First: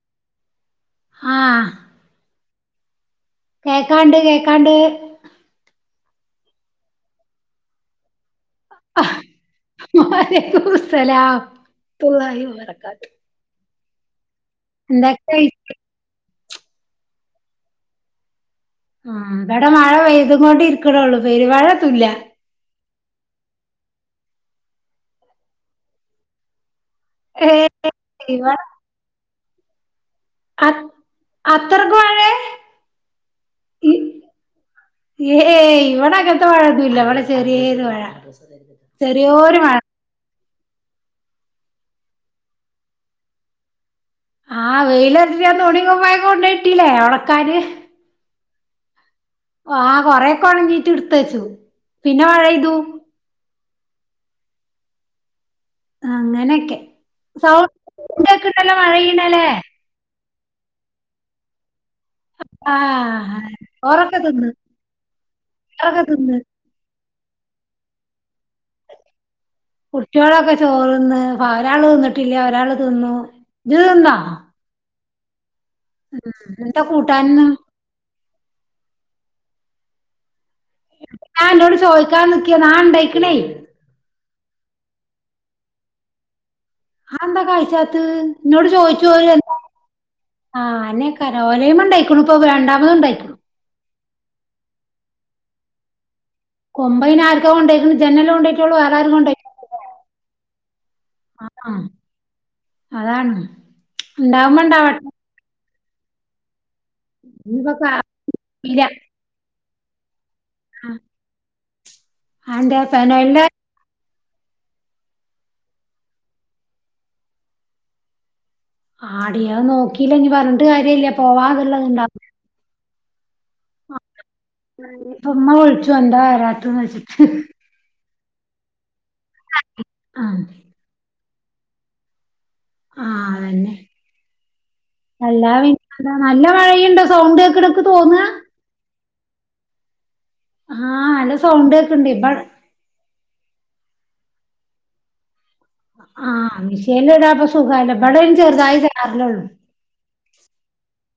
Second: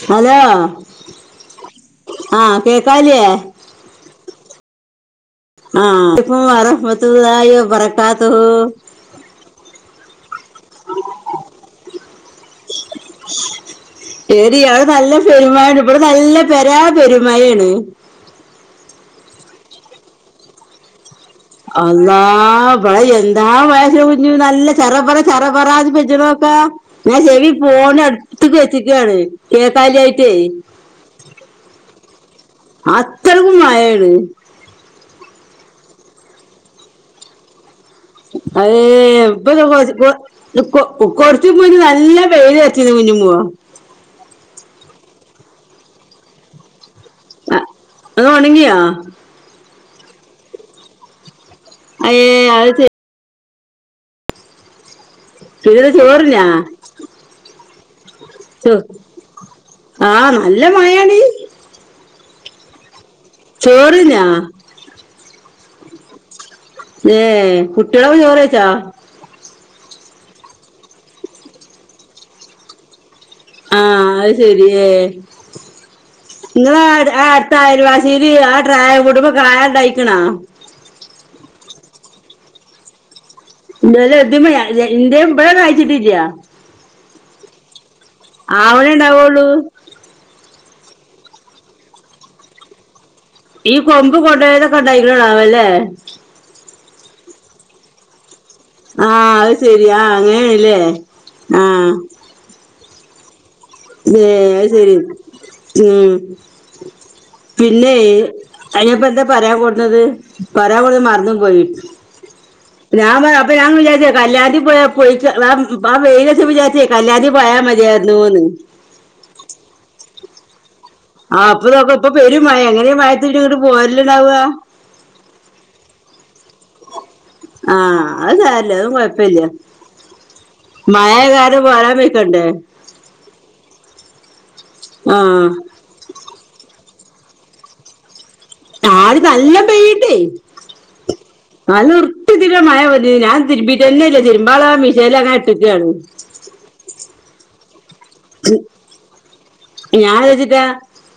[unintelligible] ആ ആ കേക്കാല്ല്യേ. കേക്കാണ്ട് കേക്കാണ്ട്. ആ [unintelligible] [unintelligible] [unintelligible] എന്തൊക്കെയി ഇബടെ നല്ല [unintelligible] പെരുമായാണ്. ആ ഇവടെ മഴ പെയ്തുങ്ങൊണ്ടി രിക്കണള്ളൂ പെരുമഴൊന്നുല്ല. അല്ലാ [unintelligible] നല്ല ചറ പറ ചറ പറാന്ന് [unintelligible] നോക്കാ. [unintelligible] ശരി ഏഹ് ഫോണ് ഇവ അടുത്ക്ക് വെച്ച്ക്കാണ് [unintelligible] അ അത്രക്ക് മഴേ [unintelligible] അത്രക്കും മയേണ്. ഏ ഇവടെ അങ്ങൻത്ത മഴെന്നുല്ല ഇവിടെ ചെറിയോര് മഴ. ചെറിയോരു മഴ [unintelligible] [unintelligible] കൊർച്ച് [unintelligible] നല്ല വെയിലെർച്ചിനു കുഞ്ഞുമ്മോ. ആ വെയിൽ [unintelligible] തുണി കുപ്പായം കൊണ്ടോയിട്ടിലേ. [unintelligible] [unintelligible] [unintelligible] ആ കൊറേക്കൊണങ്ങീട്ട് ഇടുത്തച്ചു പിന്നെ അയ്യേ മഴയ്തു. അത് സുജിത ചോറിനാ അങ്ങനെക്കെ [unintelligible] ചോ മഴയ്യണേല്ലേ. ആ നല്ല മഴേണ്. ആ ചോറൊക്ക ചോറിനാ തിന്ന് [unintelligible] ഏ കുട്ട്യേളക്കെ ചോറയ്ച്ചാ. കുട്ട്യേളൊക്കെ ചോറ്ന്ന് ഒരാള് തിന്നിട്ടില്ല ഒരാള് തിന്നു. ഇജ്ജ് ആ തിന്നോ അത് ശരി ഏ ഉം എന്താ ങ്ങളെ [unintelligible] കൂട്ടാനിന്ന് [unintelligible] കായ ണ്ടായിക്കണാ. ഞാന്നോട് ചോയ്ക്കാ നിക്കേന്നു ആ ണ്ടായിക്കുണേയ്. [unintelligible] ഇബടെ കായിച്ചിട്ടില്ല. ആന്താ കായ്ക്കാത്ത് ന്നോട് ആവണേ ചോയിച്ചു ഉണ്ടാവുള്ളൂ [unintelligible] ആ അന്നേക്കാരം ഓലേമെ ണ്ടായിക്കുണുപ്പൊ രണ്ടാമതുണ്ടായിക്കുണു. ഈ കൊമ്പ് കൊണ്ടോയതൊക്കെ ണ്ടയ്ക്കുണോ [unintelligible] കൊമ്പൈനാര്ക്കാ കൊണ്ടയ്ക്ക്ണ് ഇജന്നെല്ലേ കൊണ്ടോയ്ട്ടുള്ളൂ ആ വേറാരും [unintelligible] [unintelligible] അ ആ അതാണ്. ഏ ഇണ്ടാവുമ്പോ അത് ശെരി ഇണ്ടാവട്ടെ ഉം. ഇഞ്ഞിപ്പൊ ഇല്ലെയ് അറീല്ല അയിന്പ്പന്താ പറയാൻ കൊട്ന്നത്. പറയാ ആഹ് കൊട്ന്നത് മറനും പോയി അതെന്തേ ഞാ ഫെനോയിലിന്റെ അപ്പ ഞാ വിചാരിച്ച കല്യാണതി പോയാ കുളിച്ച് ഞാ വെയിലർച്ചപ്പ വിചാരിച് കല്യാൺതി പോയാ മതിയാരുന്നുന്ന്. ആടി അഹ് നോക്കില്ല ഇനി പറഞ്ഞ. കാര്യമല്ല. ആപ്പൊ നോക്ക ഇപ്പൊ പെരും മഴ എങ്ങനെ ഈ മയത്ജ്ങ്ങട്ട് പോരല്ണ്ടാക. ഇപ്പമ്മ വുൾച്ചു എന്താ വരാത്ത്നോയ്ച്ചിട്ട്. ആ അത് സാരല്ല അത് കൊയപ്പല്ല ആഹ് മഴായകാരം [unintelligible] [unintelligible] ആ അതന്നെ ആ അല്ലാതെപിന് അത നല്ല മഴയുണ്ടോ സൗണ്ടേക്ന് ക്ക് തോന്ന ആദി നല്ല പെയ്യ്ണ്ടയ് ആ ല്ല സൗണ്ടേക്കെട് ഇബട് മഴ വന്നു ഞാൻ തിര്മ്പീട്ടന്നല്ല തിര്മ്പാളത് ആ മിഷേൽ അങ്ങനെ ട്ട്ക്കാണ് ആ മിശേല്ടപ്പൊ സുഖലോ ബടെ അയ്ൻ ചെറുതായി ചാർലോ ഞാൻന്താച്ചിട്ടാ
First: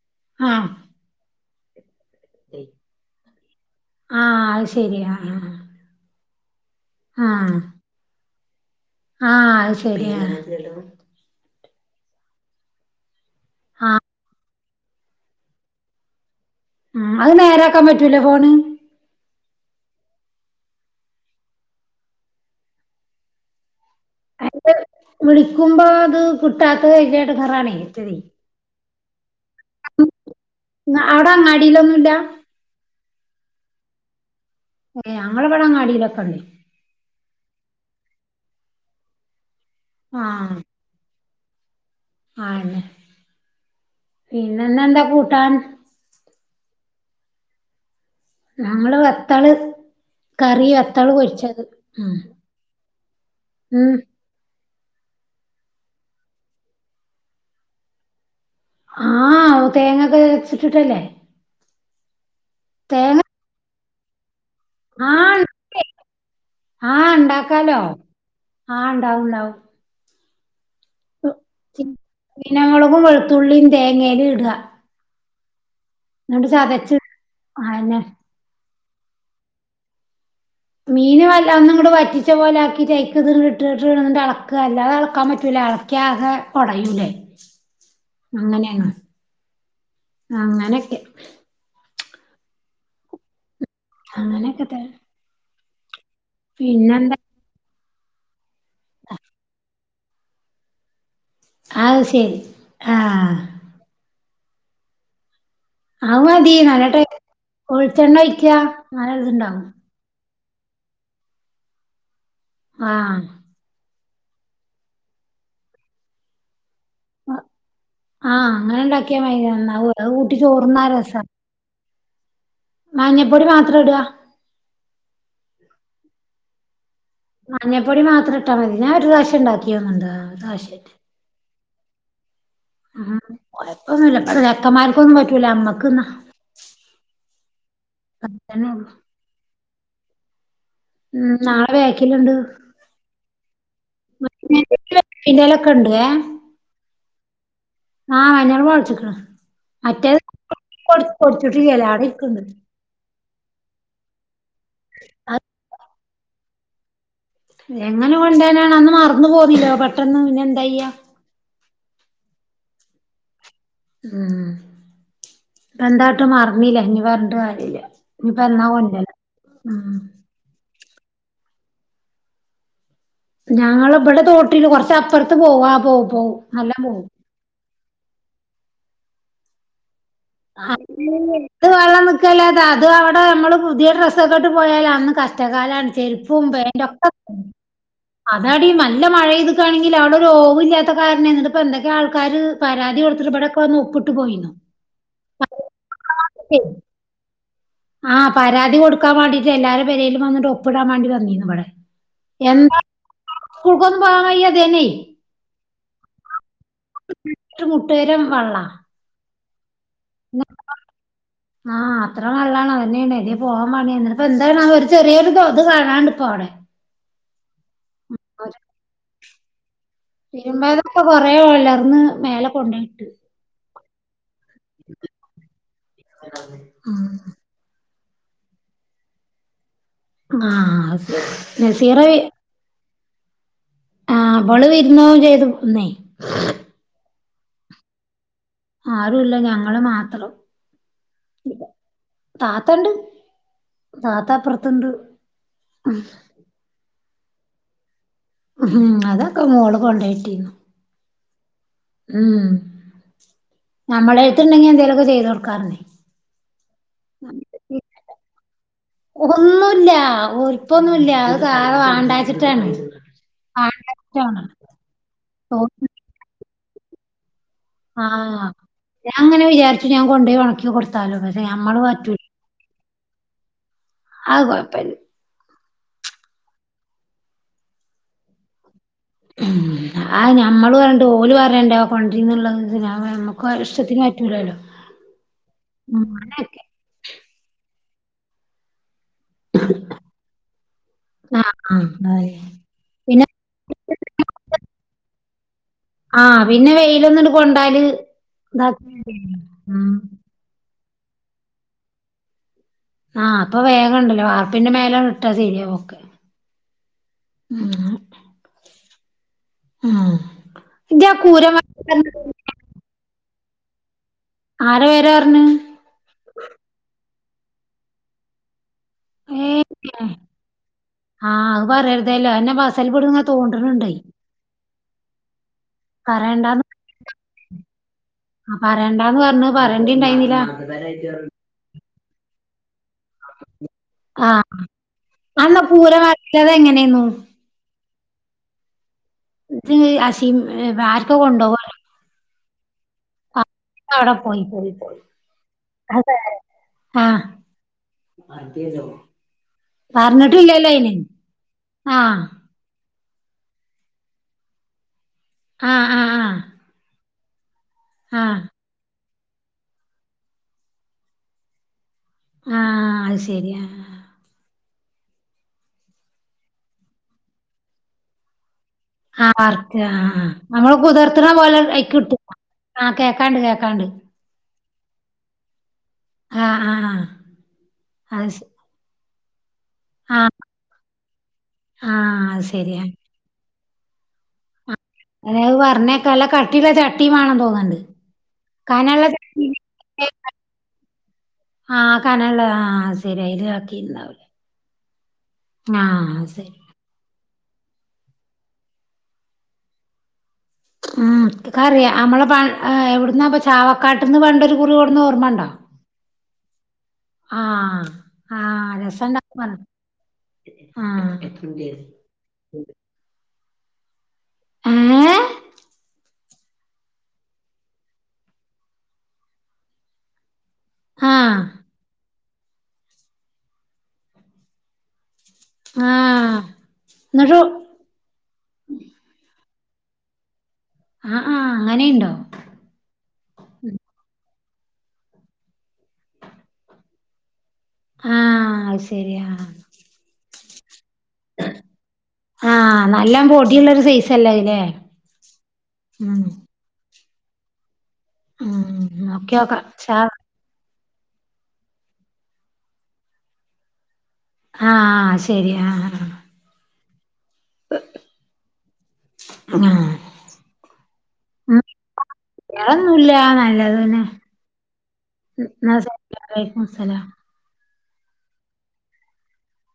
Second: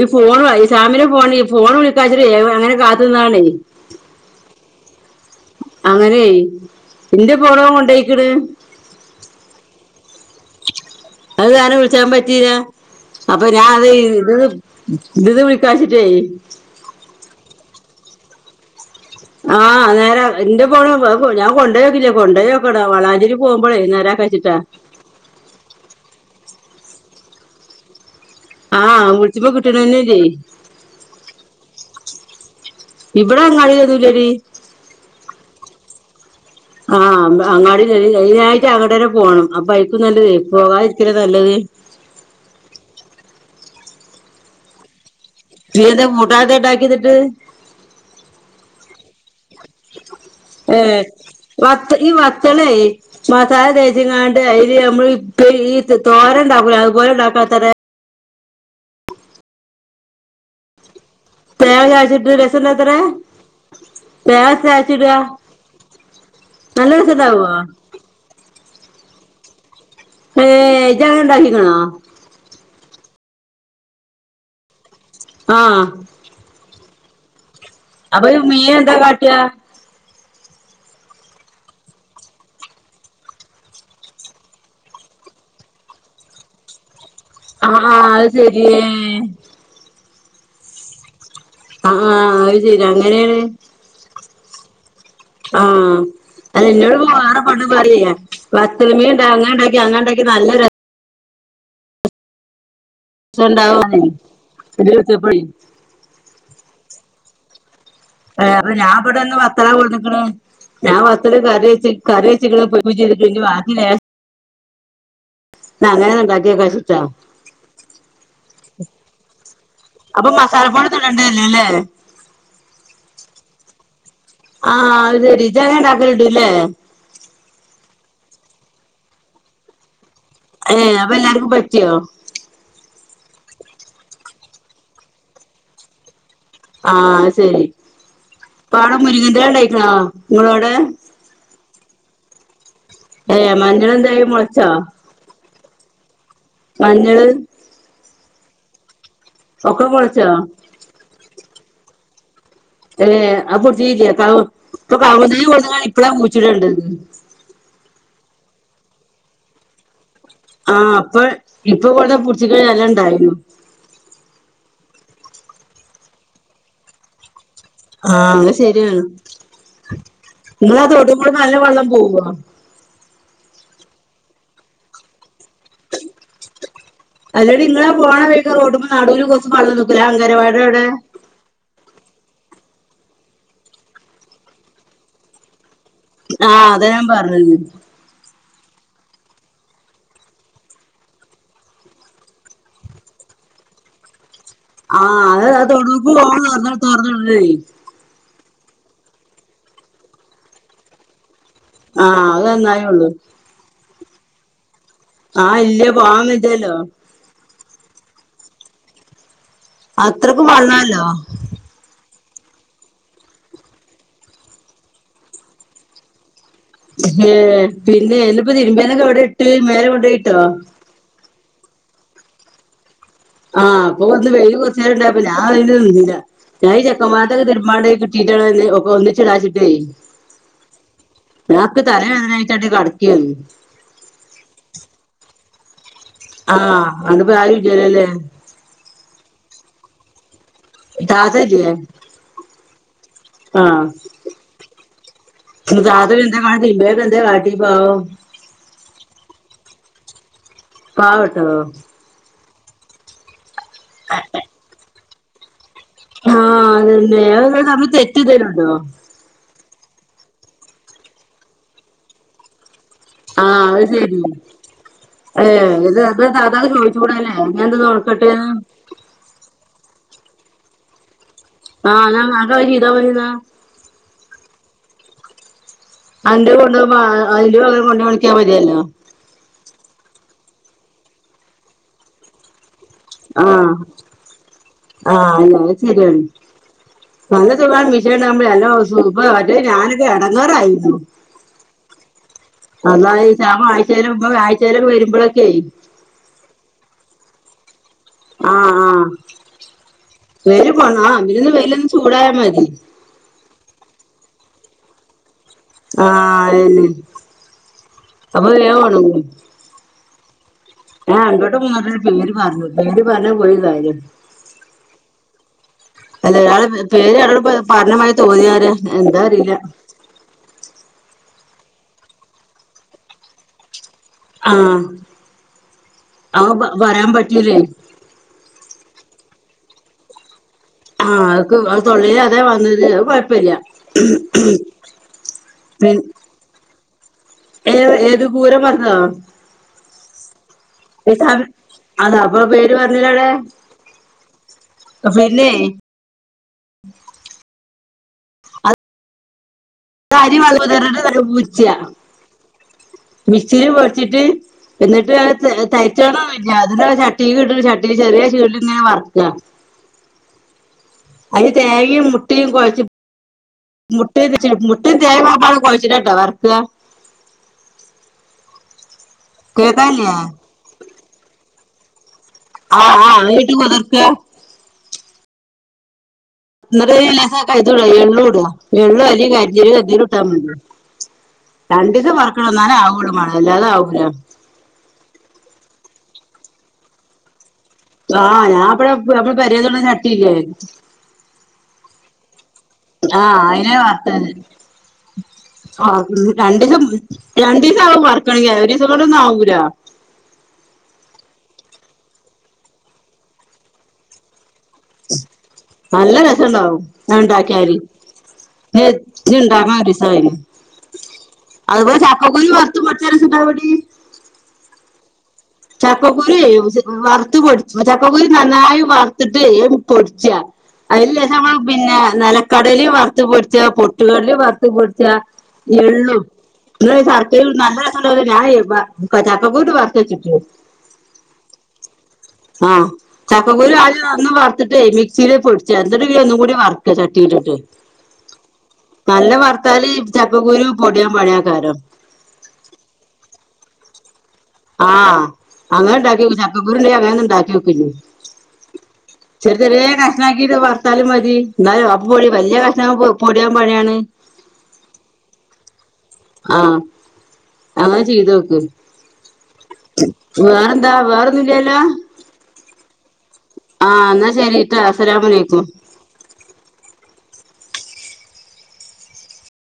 ഈ ഫോൺവായി ആഹ് സാമിനെ ഫോൺ ഫോൺ വിള് കതിര്ലെ അങ്ങനെ കാത്തുന്നാതാണേയ് ആഹ് അത് ശരി ആഹ് ആഹ് അങ്ങനെയ് ന്റെ പോറൊ കൊണ്ടയ്യ്ക്ക്‌ന് ആ അഹ് സശരി അ അഹ്കാരണം വിളിച്ചാപറ്റീല അപ്പൊ ആഹ് ഞാൻഅതെയ് ത് തിന്ന് വിളിക്കാച്ചിട്ടേയ് ഉം അഹ് നേരാക്കാൻ പറ്റൂലേ ഫോൺ ആ നേരാ ന്റെപൊൺഞാകൊണ്ടോയോകീട്ടില്ല കൊണ്ടൊയോകണം വളാഞ്ചേരി പോമ്പോയെ നേരാക്കാച്ചിട്ടാ അത് വിളിക്കുമ്പോ ത് കിട്ടാത്തത് വലിയ എടങ്ങറാനെയ് റ്റെതായ് ആ വിളിച്ചുമ്പോ കിട്ടണന്നല്ലേയ് അവടെ അങ്ങാടിയിലൊന്നുല്ല ഇവടെ അങ്ങടി വരൂലടി ഏ ങ്ങളെബടെ അങ്ങാടിയിലൊക്കെണ്ട് ആ അങ്ങാടിഅയ്നായിട്ട് അങ്ങട്ടനെ പോണം അപ്പയ്ക്കും നല്ലത് ആഹ് പോകാതിരിക്കല്ലെ നല്ലത് ആണ് പിന്നെ ന്നന്താ കൂട്ടാൻ [unintelligible] ഞങ്ങള് വത്തള് കറി ഏ വത്തള് പൊരിച്ചത് വത്ത് ഈ ഉം വത്തളെയ് ഉം മസാലതെച്ച്ങ്ങാണ്ട് അയ്ൽ മ്മള് ഈ തൊതോര ണ്ടാക്കൂലെ അഹ്പോലെ ണ്ടാക്കാനത്തരെ ആ തേങ്ങക്കെ രച്ച്ട്ട് ട്ടല്ലേ തേങ്ങഅരച്ച്ട്ട് രസല്ലത്രെ ലേസ ആ ണ്ടാക്കെയ് ആ രസണ്ടാവോ ണ്ടാകാലോ ആ ണ്ടാവും ണ്ടാവും ഏ ജങ്ങനെടാകീനോ? ചീനമൊളുകും വെളുത്തുള്ളീം തേങ്ങേൽടാ ആ ന്നട്ട് ചതച്ച് ടാ അനെ ഒരു മീ ന്താ കാട്ട മീൻ വല ഒന്ന്ങ്ങട്ട് വറ്റിച്ച പോലെ ആക്കിട്ട് അയ്ക്ക് ത് ട്ട് ഇട്ട് അളക്ക അല്ലാതെ അളക്കാൻ പറ്റൂല അളക് കിയാകെ ഒടയൂലെ ആഹ് ആഹ് അത് ശരി അങ്ങനെണ് അങ്ങനെക്കെ അആ അഹ് സെരി അങ്ങനെണ് അങ്ങനെക്കെതെ ആ അയ്നോട് പോറെ പണ്ട് പറീലെ വത്തൾമീടാതെടെൽ അങ്ങനെടാകിയ നല്ല ര അഹ് സെരി ആ [unintelligible] ഇജ്ജ് വിൾചപ്പളെ അഹ് മതി നല്ലട്ടെ വൊൽചണ്ണയ് ഏർ ഞാൻ ബടെന്ന് വത്തള കൊട്ന്ന്ക്ക്‌ൻ ഞാൻ വത്തൾ കറിച്ച് കറിച്ച്ക്ൻ പൊരിക്കും ആഹ് ചയ്ത്ക്ക് ണ് വാക്കി ലേ ന്നഅങ്ങനെന്ന്ണ്ടാക്കിയൊക്കാച്ട്ട ആഹ് അങ്ങനെ ണ്ടാക്കിയ മയി നന്നാവും അഹ് അപ്പൊ കൂട്ടി ചോർന്ന മസാലപ്പൊടി ഒന്നും രസ ഇടണ്ടല്ലോ അല്ലേ മഞ്ഞപ്പൊടി മാത്രം ഇട ആഹ് അത് ശരി ഇജ്ജങ്ങനെ ഇണ്ടാക്കല്ണ്ട്ലേ മഞ്ഞപ്പൊടി മാത്രം ഇട്ടാ മതി ഞാൻ ഒരു പ്രാവശം ഉണ്ടാക്കി യോന്നുണ്ട് ഏ അപ്പൊ എല്ലാർക്കും പറ്റിയോ ആഹ് കൊഴപ്പൊന്നുല്ല ചെർക്കന്മാർക്കൊന്നും പറ്റൂല ഞമ്മക്ക്ന്നാ ആഹ് ശരി അതന്നെ ഉള്ളു പ്പവ്ടെ മുരിങ്ങന്റെല ഇ ണ്ടായിക്കണോ ഇങ്ങളവ്ടെ ഉം നാളെ ബേക്കില്ണ്ട് ഏ മഞ്ഞളെന്തായി മൊളച്ചൊ പൊട്ടിക്കലൊക്കേണ്ട് ആ മഞ്ഞള് ആഹ് മഞ്ഞള് മൊളച്ച്ക്ക്ണ് ഒക്കെ മൊളച്ചോ പൊട് പൊട്ച്ചിട്ടില്ല അവ്ട ഇരിക്ക്ണ് ണ്ട് ഏ അത് പൊടിച്ചീട്ടില്ലേ കവ്ങ്ങും തജ് കൊട്ന്ന്ങ്ങാണ്ട് ഇപ്പളാ കുയിച്ചിടേണ്ടത് എങ്ങനെ കൊന്റാനാണ് അന്ന് മറന്നു പോന്നില്ലോ പെട്ടെന്ന് എന്തായ്യാ ആഹ് അപ്പൊ ഇപ്പൊ കൊട്ന്ന് പുടിച്ചിക്കെണെങ്കി നല്ല ണ്ടായ്നി ആഹ് ഇപ്പെന്താട്ടു മറന്നിലെ ഇഞ്ഞി പറഞ്ഞിട്ടേ ആഹ് അത് ശരിയാണ് ഉം ഇങ്ങളാ തോടു ക്കൂടെ നല്ല വള്ളം പോകോ ഞങ്ങളെ ഇബടെ തോട്ടില് കൊറച്ച് അപ്പറത്ത് പോവും ആ പോവും പോവും നല്ലോം പോവും അല്ലെടി ഇങ്ങള പോണ വയ്ക്ക് റോടുമ്പോ നാടൂൽ കൊർച്ച് മണ്ണ് ലഗന്വടി അഹ് അത് വെള്ളം നിക്കല അത് അത് അവടെ നമ്മള് പുതിയ ഡ്രസ്സൊക്കെ ഇട്ട് പോയാല് അന്ന് കഷ്ടകാലണ് ചെരിപ്പും ആഹ് അതാ പേന്റോക്ക ഞാൻ ന പറഞ്ഞത് അതാടി നല്ല മഴപെയ്ത്ക്കാണെങ്കിൽ അവിടെ ഒരു ഓവ് ഇല്ലാത്ത കാരണം ന്ന്ട്ട് പ്പൊ എന്തൊക്കെ ആൾക്കാര് പരാതി കൊടുത്തിട്ട് ഇവടൊക്കെ വന്ന് ഒപ്പിട്ട് പോയിന്നു ആഹ് അതാ തൊടൂക്ക് പോണോട്ത് തൊറന്ന് വുടെൻണ്ടീന്ന് ആഹ് പരാതി കൊടുക്കാൻ വേണ്ടീട്ട് എല്ലാരെ പെരേലും വന്നിട്ട് ഒപ്പിടാൻ വേണ്ടി വന്നിന്ന്ഇവടെ ആഹ് അത് നന്നായള്ളൂ സ്കൂളിള്ക്കൊന്നും പോവാൻ വയ്യ അതേനെ ആഹ് ഇല്ല പോവാൻ വജ്ജലോ മുട്ടുവരേം വള്ള അത്രയക്കും വെള്ളാലോ ആഹ് അത്ര വള്ളാണ് അതന്നെണ് അത്യേ പോവാൻ പണിയാണ് ന്ന്ട്ട്പ്പൊ എന്താണാ വോ ഒരു ചെറേരു തോത് കാണാണ്ട് ഇപ്പോ അവിടെ ഏ പിന്നെ ഇന്നിപ്പോ തിരുമ്പിയതൊക്കെ എവടെ ഇട്ട് മേലെ കൊണ്ടോ തിരുമ്പേത് പ്പോ കൊറേ ഒലർന്ന് മേലെ കൊണ്ടയിട്ട് ആഹ് അപ്പ കൊറച്ച് വെയില് കൊറചേരം ണ്ടായപ്പൊ ഞാ അയിന് നിന്നില ഞാൻ ഇ ഉം ചെക്കമ്മാര്ട ഒക്കെ തിരുമ്പാണ്ടായന്ന് ത്തിൻ്റെ ഒന്നിച്ചിടാച്ചിട്ടേ ആഹ് നസീറ [unintelligible] കടക്കെന്നു ആ ബള് വിരുന് പോകും ചെയ്തു ന്നേ ആഹ് അതോണ്ട് പ്പോ ആരുല്ലല്ലേ ല്ലെ ആരുല്ല ഞങ്ങള് മാത്രം താത്തല്ലേ താത്തണ്ട് ആഹ് താത്ത അപ്പുറത്ത്ണ്ട് [unintelligible] കാട്ടി പ്പോ ഉം ഹും അതൊക്കെ മോൾ കൊണ്ടോ യിട്ടിനു പാവട്ടോ ഉം നമ്മളെര്ത്ണ്ടെങ്കി എന്തേലൊക്കെ ചെയ്ത് കൊടുക്കാറ്ന് ഞ്ഞ് ആഹ് അതന്നെ അദ് ഇങ്ങള് തമ്മിൽ തെറ്റ് എന്തേലും ഉണ്ടോ ഒന്നുല്ല ഒൽ പ്പൊന്നുല്ല അത് വാണ്ടച്ചിട്ടാണ് ആഹ് അത് ശരി ഏ ഇത് അത് താ ത്തക് ചോദിച്ച് കൂടല്ലേ [unintelligible] ആഹ് ഞാൻ അങ്ങനെ വിചാരിച്ചു ഞാൻ കൊണ്ടോയി ആകി കൊടുത്താലോ പക്ഷെ നമ്മ ആഹ് ഞാ [unintelligible] അഹ് കൊഴപ്പല്ല അന്റെ കൊണ്ട് പോകുമ്പോ [unintelligible] മതിയല്ലോ ഉം ആത് ഞമ്മള് പറണ്ട് ഓല് പറെണ്ടെ കൊണ്ടിരുന്നുള്ളത് ഇതി ആഹ് ആഹ് അത് ശരിയാണ് അങ്ങനൊക്കെ നല്ല സുഖാ [unintelligible] സുഖാ അല്ലേൽഞാനൊക്കെ ഇടങ്ങേ റായിരുന്നു ആഹ് അതാ പിന്നെ ഈ ശാമം ആഴ്ചയില ഉമ്മ ആഴ്ചയിലൊക്കെ വരുമ്പോഴൊക്കെ ആഹ് പിന്നെ വെയിലൊന്നുട് കൊണ്ടാല് ആഹ ഇതാക്കി ആഹ ഉം വേര് പോണം പിന്നെ വെയിൽ ഒന്ന് ചൂടായ മതീ ആഹ് അപ്പോ വേഗ ഉണ്ടല്ലോ വാർപ്പിന്റെ മേലെ ഇട്ടാ ശെരിയ ആഹ് അതെന്നെ ഉം അപ്പോ വേം ഉണങ്ങും ഉം ഇജ് ആ കൂരം രണ്ടോട്ടം മൂന്നോട്ടം [unintelligible] [unintelligible] പറഞ്ഞ പോയി കാര്യം ആര പേര പറഞ്ഞേ അല്ല അയാൾ പേര് പറഞ്ഞമതിരി തോന്നിന്നറിയാ എന്താ അറിയില്ല ആഹ് അത് പറയരുതല്ലോ അയെന്നേ ചിലപ്പോ അങ്ങനെ തൊണ്ട് ന് ണ്ടേ ആഹ് അവും പറയണ്ടാന്ന് പറയാൻ പറ്റൂലേ ആ പറയേണ്ടാന്ന് പറഞ്ഞു പറയേണ്ടി ഇണ്ടായിരുന്നില്ല ആ അ തൊളെൽ അതാ വന്നത് അത് കുഴപ്പ പ്പല്യ ഇത്ത അതെങ്ങനെന്നു ഏ ഏത് കൂരം വർത്തതോ [unintelligible] ആർക്കെ കൊണ്ടപോകോ അതാ അപ്പൊ പേര് പറഞ്ഞില്ലടെ അവടെ പോയി പോയി പോയി പിന്നെ അതെ ആഹ് [unintelligible] ആ മിക്സിയിൽ പൊടിച്ചിട്ട് എന്നിട്ട് അത് ആ ആ ആ തരിച്ചോണം ഇല്ല അത് തീ ഇടുന്ന ചട്ടി ആ ചെറിയ ചൂടിൽ ങ്ങനെ വറുക്കുക അയിൽ തേങ്ങയും മുട്ടയും കുഴച്ച് ആഹ് അത് ശരിയാ മുട്ടയും തേങ്ങയും ഒകെ കുഴച്ചിട്ടാ ട്ടോ വർക്ക ആഹ് കേക്കാല്ലേ വർക്ക്ആഹ് നമ്മള് കുതിർത്തണ പോലെ കൈയിക്കിട്ടും ആ കേക്കാണ്ട് കേക്കാണ്ട് ആഹ് എന്നിട്ട് ആഹ് അതിലേക്ക് ലേശം എള്ളൂ അത് ശ ഇടാ എള്ളു അരി കരിഞ്ചീരകം ഇട്ടാ ആഹ് മതി രണ്ടീസം ആഹ് അത് വർക്കണം ന്നാലെ ശരിയാ ആവോല്ലു മളെ അല്ലാതെ അവൂല അതേ അത് പറഞ്ഞേക്ക നല്ല കട്ടിയുള്ള ചട്ടി വേണം തോന്നണ്ട് ആഹ് ഞാൻ ഇവിടെ നമ്മൾ പേരൽ ഉള്ള ചട്ടില്ലേ ആഹ് കനം ഉള്ള ആ ശരിയ അയില് ആക്കിണ്ടാവൂല്ലേ ആഹ് ശരി രണ്ടിസം രണ്ടീസം ആകും വറുക്കണെങ്കെ ഒരു ദിവസം കൊണ്ട് ഒന്നും ആവൂല ഉം ക്കറിയ നമ്മളെ പ എവിടുന്നപ്പ ചാവക്കാട്ടന്ന് പണ്ടൊരു കുറി കൊട്ന്ന ഓർമ്മണ്ടോ നല്ല രസണ്ടാവും ഞാൻ ഉണ്ടാക്കിയാല് ആഹ് ആഹ് ച്ച് രസണ്ടാവും പറഞ്ഞു ണ്ടാക്കാണം ഒരൂസംഏയാലും ആഹ് അതുപോലെ ചക്കക്കുരു വർ ച്ച് പച്ചരച്ചിട്ടാ മതി ഏഹ് ചക്കക്കുരെയ് വറുത്ത് പൊടിച്ച ചക്കക്കുരു നന്നായി വറുത്തിട്ട് അ ന്ന് പൊടിച്ചാ അയ്ലേശം ആഹ് നമ്മൾ പിന്നെ നിലക്കടലി വറുത്തുപൊടിച്ച പൊട്ടുകടലലി വറുത്തു പൊടിച്ച. എള്ളും ആഹ് പിന്നെ ഒര് എന്നിട്ട് ശർക്കരിം നല്ലരെസണ്ടാവും ഞാനെ ചക്കക്കുരു ണ്ട് വർത്തെച്ചിട്ട് ആഹ് ആഹ് അങ്ങനിംണ്ടോ ആഹ്. ചക്കുരു ആദ്യം ഒന്ന് വറ്ത്തിട്ടേ മിക്സിയിൽ പൊടിച്ച എന്നിട്ട് ഒന്ന്കൂടി വർക്ക ചട്ടിലിട്ടിട്ട്. ആഹ് അത് ശരി നല്ലം ആഹ് വറുത്താല് ചക്കക്കുരു പൊടിയാൻ പണിയാക്കാരം. ആഹ് നല്ലം പൊടിള്ളൊരു സൈസ് ള്ളെയ് ല്ലേ ആഹ് അങ്ങനെ ഉം ഇണ്ടാക്ക്യോക്ക് ചക്കക്കുരുണ്ടെ അങ്ങന ഒന്ന് ഉണ്ടാക്ക്യോക്ക് ന്നു ഉം ചെറി നോക്കിയോക്കാം ചെറേ ഷാ കഷ്ണ ക്കിട്ട് വർത്താലും മതി. എന്നാലും അപ്പ പൊടിം വല്യ കഷ്ണംങ്ങൾ പൊടിയാൻ പണിയാണ്. ആഹ് ശെരി ആഹ്. ആഹ് അങ്ങനെ ചെയ്തോക്ക്. ആഹ് വേറെന്താ ഉം വേറൊന്നുംല്ല്യേലോ വേറൊന്നുല്ല നല്ലതെന്നെ എന്നാ ശരിട്ടാ അസ്സലാമലൈക്കും ന്നാ സെരി വലൈകുംമുസലാം.